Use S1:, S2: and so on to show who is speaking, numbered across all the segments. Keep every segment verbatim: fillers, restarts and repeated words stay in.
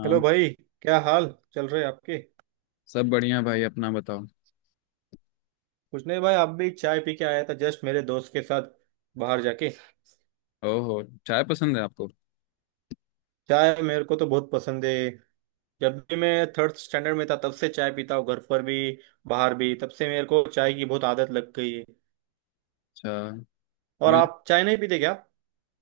S1: हाँ।
S2: हेलो भाई, क्या हाल चल रहे आपके।
S1: सब बढ़िया भाई, अपना बताओ।
S2: कुछ नहीं भाई, आप भी? चाय पी के आया था जस्ट मेरे दोस्त के साथ बाहर जाके।
S1: ओहो, चाय पसंद है आपको?
S2: चाय मेरे को तो बहुत पसंद है। जब भी मैं थर्ड स्टैंडर्ड में था तब से चाय पीता हूँ, घर पर भी बाहर भी। तब से मेरे को चाय की बहुत आदत लग गई है।
S1: अच्छा।
S2: और
S1: मुझे,
S2: आप चाय नहीं पीते क्या?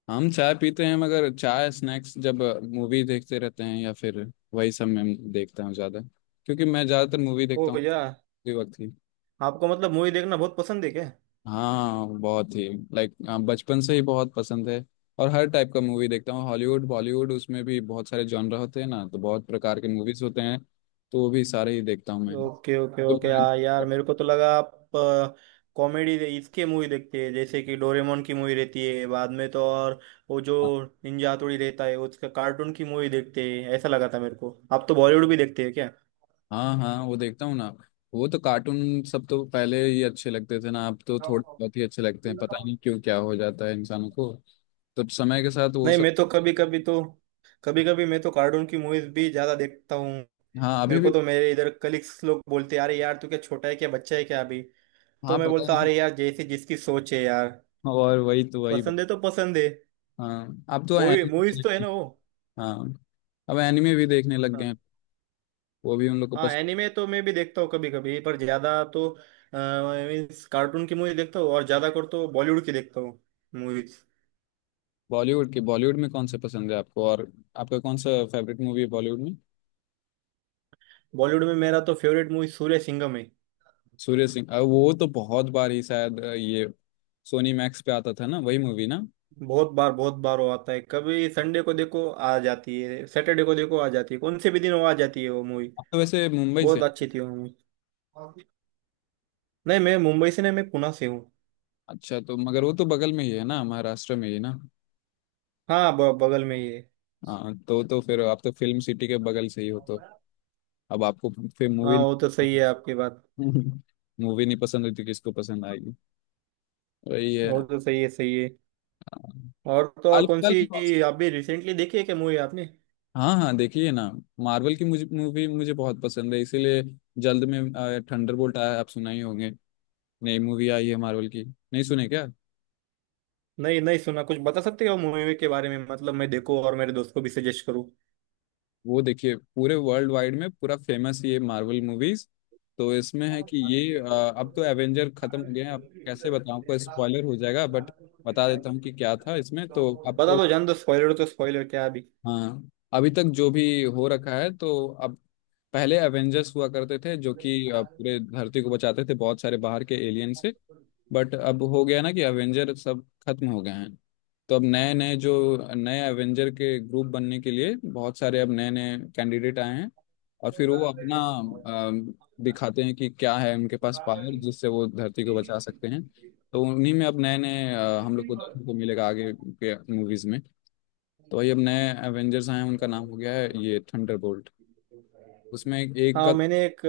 S1: हम चाय पीते हैं मगर चाय स्नैक्स जब मूवी देखते रहते हैं या फिर वही सब, मैं देखता हूँ ज़्यादा, क्योंकि मैं ज़्यादातर मूवी
S2: ओ
S1: देखता हूँ
S2: या।
S1: उसी वक्त ही।
S2: आपको मतलब मूवी देखना बहुत पसंद है क्या?
S1: हाँ बहुत ही। लाइक हाँ, बचपन से ही बहुत पसंद है। और हर टाइप का मूवी देखता हूँ, हॉलीवुड बॉलीवुड, उसमें भी बहुत सारे जॉनर होते हैं ना, तो बहुत प्रकार के मूवीज होते हैं, तो वो भी सारे ही देखता हूँ मैं
S2: ओके ओके
S1: तो।
S2: ओके, हाँ यार। मेरे को तो लगा आप कॉमेडी इसके मूवी देखते हैं, जैसे कि डोरेमोन की मूवी रहती है बाद में तो, और वो जो निंजा हथौड़ी रहता है उसका, कार्टून की मूवी देखते हैं ऐसा लगा था मेरे को। आप तो बॉलीवुड भी देखते हैं क्या?
S1: हाँ हाँ, वो देखता हूँ ना। वो तो कार्टून सब तो पहले ही अच्छे लगते थे ना, अब तो थोड़े बहुत ही अच्छे लगते हैं, पता नहीं क्यों, क्या हो जाता है इंसानों को, तो समय के साथ वो
S2: नहीं,
S1: सब।
S2: मैं तो कभी कभी तो कभी कभी मैं तो कार्टून की मूवीज भी ज्यादा देखता हूँ।
S1: हाँ अभी
S2: मेरे को
S1: भी।
S2: तो, मेरे इधर कलीग्स लोग बोलते, अरे यार तू क्या छोटा है क्या, बच्चा है क्या अभी।
S1: हाँ
S2: तो मैं
S1: पता
S2: बोलता,
S1: नहीं।
S2: अरे यार जैसे जिसकी सोच है यार,
S1: और वही तो, वही
S2: पसंद
S1: बात।
S2: है तो पसंद है।
S1: हाँ अब तो
S2: मूवी मूवीज तो है
S1: एनिमे।
S2: ना वो।
S1: हाँ, अब एनिमे भी देखने लग गए
S2: हाँ
S1: हैं, वो भी उन लोग को
S2: हाँ।
S1: पसंद।
S2: एनिमे तो मैं भी देखता हूँ कभी कभी, पर ज्यादा तो मीन्स कार्टून की मूवी देखता हूँ, और ज्यादा कर तो बॉलीवुड की देखता हूँ मूवीज।
S1: बॉलीवुड के, बॉलीवुड में कौन से पसंद है आपको? और आपका कौन सा फेवरेट मूवी है बॉलीवुड में?
S2: बॉलीवुड में मेरा तो फेवरेट मूवी सूर्य सिंघम है।
S1: सूर्य सिंह, अब वो तो बहुत बार ही शायद अ, ये सोनी मैक्स पे आता था ना, वही मूवी ना।
S2: बहुत बार बहुत बार वो आता है, कभी संडे को देखो आ जाती है, सैटरडे को देखो आ जाती है, कौन से भी दिन वो आ जाती है वो मूवी।
S1: आप तो वैसे मुंबई से?
S2: बहुत अच्छी थी वो मूवी। नहीं, मैं मुंबई से नहीं, मैं पुणे से हूँ।
S1: अच्छा, तो मगर वो तो बगल में ही है ना, महाराष्ट्र में ही ना।
S2: हाँ, ब, बगल में ही है।
S1: हाँ तो, तो फिर आप तो फिल्म सिटी के बगल से ही हो, तो अब आपको फिर मूवी,
S2: हाँ वो तो सही है आपकी बात।
S1: मूवी नहीं पसंद होती, किसको पसंद आएगी? वही है।
S2: वो तो सही है, सही है। और तो और,
S1: हाल
S2: कौन
S1: फिलहाल में कौन
S2: सी
S1: सा?
S2: अभी रिसेंटली देखी है क्या मूवी आपने?
S1: हाँ हाँ, देखिए ना, मार्वल की मुझे मूवी, मुझे बहुत पसंद है, इसीलिए जल्द में थंडरबोल्ट आया, आप सुना ही होंगे। नई मूवी आई है मार्वल की, नहीं सुने क्या?
S2: नहीं, नहीं सुना। कुछ बता सकते हो मूवी के बारे में, मतलब मैं देखूं और मेरे दोस्त को भी सजेस्ट करूं।
S1: वो देखिए, पूरे वर्ल्ड वाइड में पूरा फेमस ये मार्वल मूवीज, तो इसमें है कि ये अ, अब तो एवेंजर खत्म हो गए हैं, अब कैसे बताऊं आपको, स्पॉइलर हो जाएगा, बट बता देता हूँ कि क्या था इसमें, तो अब
S2: बता
S1: तो।
S2: दो, जान दो, स्पॉइलर तो स्पॉइलर, क्या अभी।
S1: हाँ अभी तक जो भी हो रखा है तो, अब पहले एवेंजर्स हुआ करते थे जो कि अ, पूरे धरती को बचाते थे बहुत सारे बाहर के एलियन से, बट अब हो गया ना कि एवेंजर सब खत्म हो गए हैं, तो अब नए नए जो, नए एवेंजर के ग्रुप बनने के लिए बहुत सारे अब नए नए कैंडिडेट आए हैं, और फिर वो अपना अम, दिखाते हैं कि क्या है उनके पास पावर, जिससे वो धरती को बचा सकते हैं। तो उन्हीं में अब नए नए अ, हम लोग को देखने को मिलेगा आगे के मूवीज में, तो वही अब नए एवेंजर्स आए हैं, उनका नाम हो गया है ये थंडरबोल्ट। उसमें एक का,
S2: हाँ मैंने एक।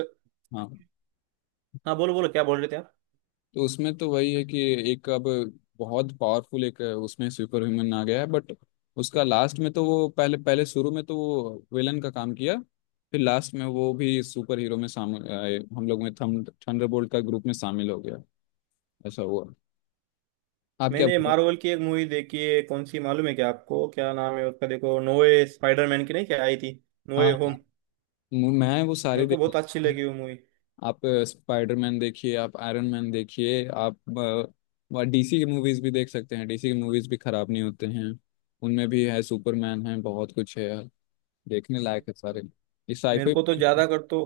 S1: हाँ,
S2: हाँ बोलो बोलो, क्या बोल रहे थे आप?
S1: तो उसमें तो वही है कि एक अब बहुत पावरफुल एक उसमें सुपर ह्यूमन आ गया है, बट उसका लास्ट में तो, वो पहले पहले शुरू में तो वो विलन का काम किया, फिर लास्ट में वो भी सुपर हीरो में शामिल आए, हम लोग में थम थंडरबोल्ट का ग्रुप में शामिल हो गया, ऐसा हुआ। आप क्या?
S2: मैंने मार्वल की एक मूवी देखी है, कौन सी मालूम है क्या आपको, क्या नाम है उसका देखो, नोए स्पाइडरमैन की नहीं क्या आई थी,
S1: हाँ
S2: नोए
S1: हाँ,
S2: होम।
S1: मैं वो सारे
S2: मेरे को
S1: देख,
S2: बहुत अच्छी लगी वो मूवी।
S1: आप स्पाइडरमैन देखिए, आप आयरन मैन देखिए, आप डीसी की मूवीज भी देख सकते हैं, डीसी की मूवीज भी खराब नहीं होते हैं, उनमें भी है, सुपरमैन है, बहुत कुछ है, देखने लायक है सारे, ये
S2: मेरे
S1: साईफाई।
S2: को तो ज्यादा कर तो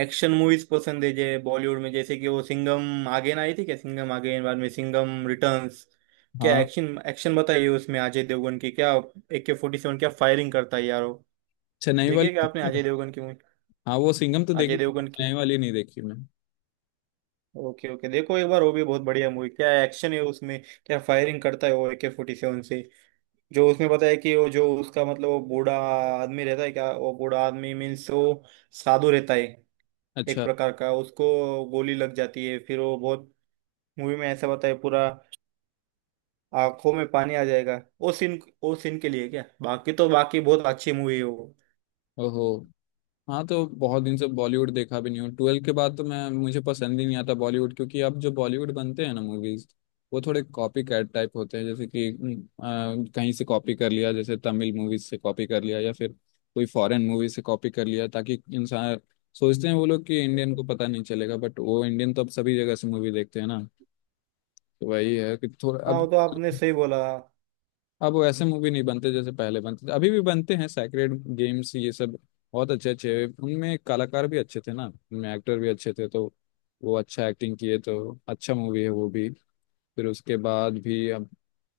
S2: एक्शन मूवीज पसंद है, जे बॉलीवुड में जैसे कि वो सिंघम आगेन आई थी क्या, सिंघम आगेन बाद में, सिंघम रिटर्न्स, क्या
S1: हाँ,
S2: एक्शन एक्शन बताइए उसमें अजय देवगन की, क्या ए के फोर्टी सेवन क्या फायरिंग करता है यार वो।
S1: चेन्नई वाली।
S2: देखिए क्या आपने अजय देवगन की मूवी,
S1: हाँ वो सिंघम तो
S2: अजय
S1: देखी,
S2: देवगन की।
S1: चेन्नई वाली नहीं देखी मैं।
S2: ओके ओके, देखो एक बार वो भी, बहुत बढ़िया मूवी, क्या एक्शन है उसमें। क्या फायरिंग करता है वो ए के फोर्टी सेवन से। जो उसमें, पता है कि वो, जो उसका मतलब वो बूढ़ा आदमी रहता है, क्या वो बूढ़ा आदमी मीन्स वो साधु रहता है एक
S1: अच्छा।
S2: प्रकार का। उसको गोली लग जाती है, फिर वो बहुत, मूवी में ऐसा बताया पूरा, आंखों में पानी आ जाएगा वो सीन, वो सीन के लिए क्या, बाकी तो बाकी बहुत अच्छी मूवी है वो।
S1: ओहो। हाँ, तो बहुत दिन से बॉलीवुड देखा भी नहीं हूँ, ट्वेल्व के बाद तो मैं, मुझे पसंद ही नहीं आता बॉलीवुड, क्योंकि अब जो बॉलीवुड बनते हैं ना मूवीज, वो थोड़े कॉपी कैट टाइप होते हैं, जैसे कि हम्म, अ, कहीं से कॉपी कर लिया, जैसे तमिल मूवीज से कॉपी कर लिया या फिर कोई फॉरेन मूवी से कॉपी कर लिया, ताकि इंसान सोचते हैं वो लोग कि इंडियन को पता नहीं चलेगा, बट वो इंडियन तो अब सभी जगह से मूवी देखते हैं ना, तो वही है कि थोड़ा
S2: हाँ
S1: अब
S2: वो तो आपने सही बोला।
S1: अब वो ऐसे मूवी नहीं बनते जैसे पहले बनते थे। अभी भी बनते हैं, सैक्रेड गेम्स ये सब बहुत अच्छे अच्छे, उनमें कलाकार भी अच्छे थे ना, उनमें एक्टर भी अच्छे थे, तो वो अच्छा एक्टिंग किए, तो अच्छा मूवी है वो भी। फिर उसके बाद भी अब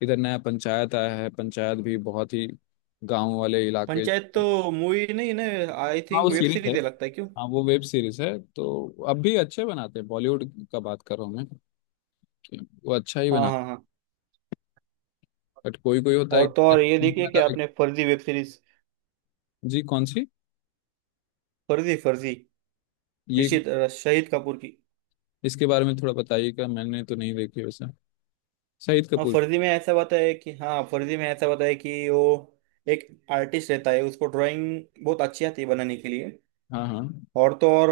S1: इधर नया पंचायत आया है, पंचायत भी बहुत ही गांव वाले इलाके।
S2: पंचायत तो मूवी नहीं ना, आई
S1: हाँ वो
S2: थिंक वेब
S1: सीरीज है।
S2: सीरीज है, लगता है क्यों।
S1: हाँ वो वेब सीरीज है, तो अब भी अच्छे बनाते हैं बॉलीवुड का, बात कर रहा हूँ मैं कि वो अच्छा ही
S2: हाँ
S1: बना,
S2: हाँ हाँ।
S1: बट कोई कोई होता है।
S2: और तो और, ये देखिए कि आपने फर्जी वेब सीरीज,
S1: जी कौन सी?
S2: फर्जी फर्जी,
S1: ये,
S2: ऋषित, अ, शहीद कपूर की।
S1: इसके बारे में थोड़ा बताइएगा, मैंने तो नहीं देखी वैसे। शाहिद
S2: हाँ
S1: कपूर?
S2: फर्जी में ऐसा बताया है कि हाँ फर्जी में ऐसा बताया है कि वो एक आर्टिस्ट रहता है, उसको ड्राइंग बहुत अच्छी आती है बनाने के लिए।
S1: हाँ हाँ।
S2: और तो और,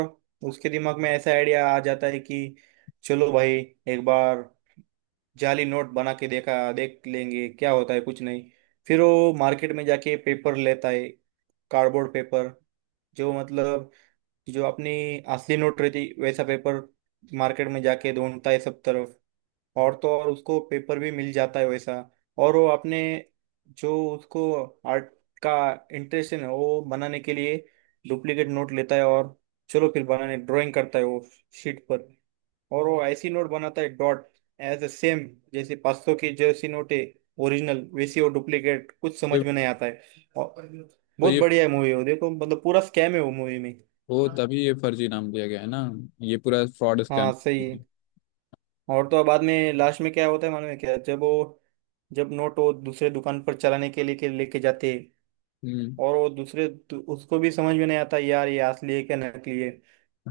S2: उसके दिमाग में ऐसा आइडिया आ जाता है कि, चलो भाई एक बार जाली नोट बना के देखा देख लेंगे क्या होता है, कुछ नहीं। फिर वो मार्केट में जाके पेपर लेता है, कार्डबोर्ड पेपर, जो मतलब कि जो अपनी असली नोट रहती वैसा पेपर मार्केट में जाके ढूंढता है सब तरफ। और तो और, उसको पेपर भी मिल जाता है वैसा। और वो अपने, जो उसको आर्ट का इंटरेस्ट है ना, वो बनाने के लिए डुप्लीकेट नोट लेता है, और चलो फिर बनाने, ड्राइंग करता है वो शीट पर। और वो ऐसी नोट बनाता है डॉट एज अ सेम, जैसे पाँच सौ की जैसी नोट है ओरिजिनल, वैसी वो डुप्लीकेट, कुछ
S1: ये
S2: समझ में नहीं आता है। और
S1: तो,
S2: बहुत
S1: ये
S2: बढ़िया है मूवी वो, देखो मतलब पूरा स्कैम है वो मूवी में।
S1: वो तभी ये फर्जी नाम दिया गया है ना, ये पूरा फ्रॉड स्कैम।
S2: हाँ सही है। और तो बाद में लास्ट में क्या होता है मालूम है क्या, जब वो, जब नोट वो दूसरे दुकान पर चलाने के लिए के लेके जाते हैं,
S1: हम्म।
S2: और वो दूसरे दु- उसको भी समझ में नहीं आता यार, ये असली है क्या नकली है।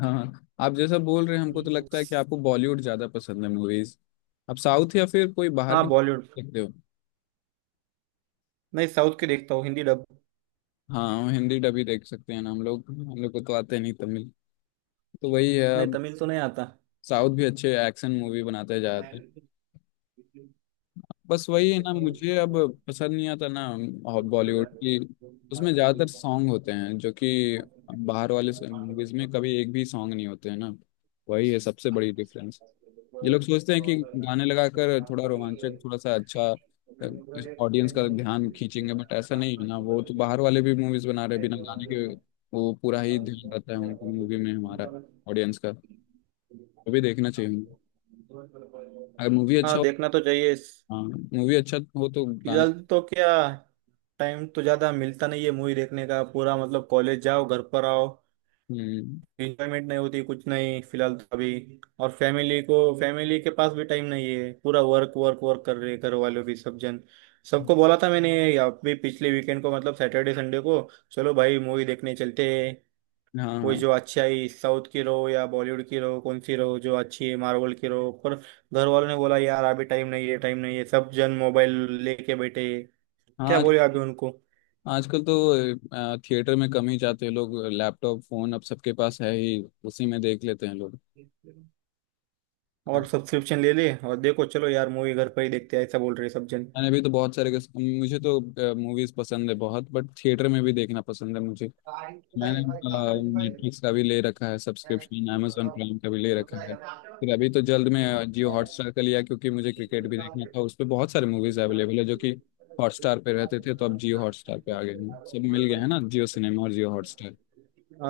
S1: हाँ हाँ, आप जैसा बोल रहे हैं हमको तो लगता है कि आपको बॉलीवुड ज्यादा पसंद है मूवीज। आप साउथ या फिर कोई बाहर
S2: हाँ
S1: की
S2: बॉलीवुड।
S1: देखते हो?
S2: नहीं, साउथ के देखता हूँ हिंदी डब।
S1: हाँ, हम हिंदी डब ही देख सकते हैं ना, हम लोग, हम लोग को तो आते नहीं तमिल, तो वही है
S2: नहीं,
S1: अब।
S2: तमिल तो नहीं आता।
S1: साउथ भी अच्छे एक्शन मूवी बनाते जाते, बस वही है ना मुझे, अब पसंद नहीं आता ना बॉलीवुड की, उसमें ज़्यादातर सॉन्ग होते हैं जो कि बाहर वाले मूवीज में कभी एक भी सॉन्ग नहीं होते हैं ना, वही है सबसे बड़ी डिफरेंस। ये लोग सोचते हैं कि गाने लगाकर थोड़ा रोमांचक, थोड़ा सा अच्छा ऑडियंस का ध्यान खींचेंगे, बट ऐसा नहीं है ना, वो तो बाहर वाले भी मूवीज बना रहे हैं बिना गाने के, वो पूरा ही ध्यान रहता है उनकी मूवी में, हमारा ऑडियंस का वो भी देखना चाहिए हमें। अगर मूवी अच्छा
S2: हाँ
S1: हो।
S2: देखना तो चाहिए।
S1: हाँ मूवी अच्छा हो तो गाने।
S2: फिलहाल तो क्या, टाइम तो ज्यादा मिलता नहीं है मूवी देखने का पूरा, मतलब कॉलेज जाओ घर पर आओ,
S1: हम्म।
S2: इंजॉयमेंट नहीं होती कुछ नहीं फिलहाल तो अभी। और फैमिली को, फैमिली के पास भी टाइम नहीं है पूरा, वर्क वर्क वर्क कर रहे घर वालों भी सब जन। सबको बोला था मैंने या भी पिछले वीकेंड को, मतलब सैटरडे संडे को, चलो भाई मूवी देखने चलते हैं,
S1: हाँ,
S2: कोई
S1: हाँ
S2: जो अच्छी आई, साउथ की रहो या बॉलीवुड की रहो, कौन सी रहो जो अच्छी है, मार्वल की रहो, पर घर वालों ने बोला यार अभी टाइम नहीं है, टाइम नहीं है, सब जन मोबाइल लेके बैठे हैं।
S1: हाँ,
S2: क्या
S1: आज,
S2: बोले अभी उनको।
S1: आजकल तो थिएटर में कम ही जाते हैं लोग, लैपटॉप फोन अब सबके पास है ही, उसी में देख लेते हैं लोग। हाँ,
S2: और सब्सक्रिप्शन ले ले और देखो, चलो यार मूवी घर पर ही देखते हैं ऐसा बोल रहे सब जन।
S1: मैंने भी तो बहुत सारे किस- मुझे तो मूवीज पसंद है बहुत, बट थिएटर में भी देखना पसंद है मुझे। मैंने नेटफ्लिक्स का भी ले रखा है सब्सक्रिप्शन, amazon प्राइम का भी ले रखा है,
S2: हाँ
S1: फिर अभी तो जल्द में जियो हॉटस्टार का लिया, क्योंकि मुझे क्रिकेट भी देखना था, उस पर बहुत सारे मूवीज अवेलेबल है जो कि हॉटस्टार पे रहते थे, तो अब जियो हॉटस्टार पे आ गए हैं, सब मिल गए हैं ना, जियो सिनेमा और जियो हॉटस्टार।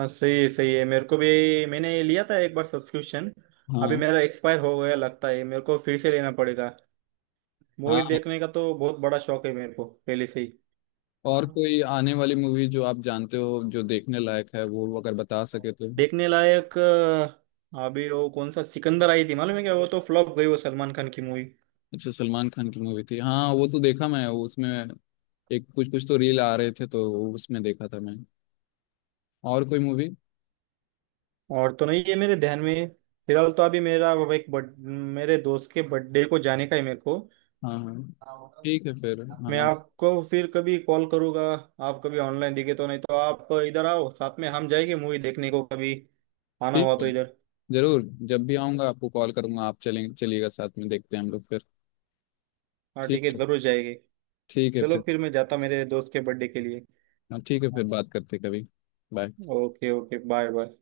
S2: सही, सही है मेरे को भी। मैंने ये लिया था एक बार सब्सक्रिप्शन, अभी
S1: हाँ
S2: मेरा एक्सपायर हो गया लगता है, मेरे को फिर से लेना पड़ेगा। मूवी
S1: हाँ,
S2: देखने का तो बहुत बड़ा शौक है मेरे को पहले से ही।
S1: और कोई आने वाली मूवी जो आप जानते हो, जो देखने लायक है, वो अगर बता सके तो।
S2: देखने लायक, अ, अभी वो कौन सा सिकंदर आई थी मालूम है क्या, वो तो फ्लॉप गई, वो सलमान खान की मूवी।
S1: अच्छा, सलमान खान की मूवी थी, हाँ वो तो देखा मैं, वो उसमें एक कुछ कुछ तो रील आ रहे थे, तो वो उसमें देखा था मैं। और कोई मूवी?
S2: और तो नहीं ये मेरे ध्यान में। फिलहाल तो अभी मेरा वो एक बर्थ मेरे दोस्त के बर्थडे को जाने का है मेरे को।
S1: हाँ हाँ। ठीक है, फिर
S2: मैं
S1: हाँ,
S2: आपको फिर कभी कॉल करूंगा, आप कभी ऑनलाइन दिखे तो। नहीं तो आप इधर आओ, साथ में हम जाएंगे मूवी देखने को, कभी आना
S1: ठीक
S2: हुआ
S1: है,
S2: तो इधर।
S1: जरूर, जब भी आऊँगा आपको कॉल करूँगा, आप चलें चलिएगा साथ में, देखते हैं हम लोग फिर।
S2: हाँ ठीक
S1: ठीक
S2: है,
S1: है।
S2: जरूर जाएंगे।
S1: ठीक है
S2: चलो
S1: फिर।
S2: फिर मैं जाता मेरे दोस्त के बर्थडे के लिए।
S1: हाँ ठीक है, फिर बात करते हैं कभी। Bye.
S2: Okay okay, bye bye.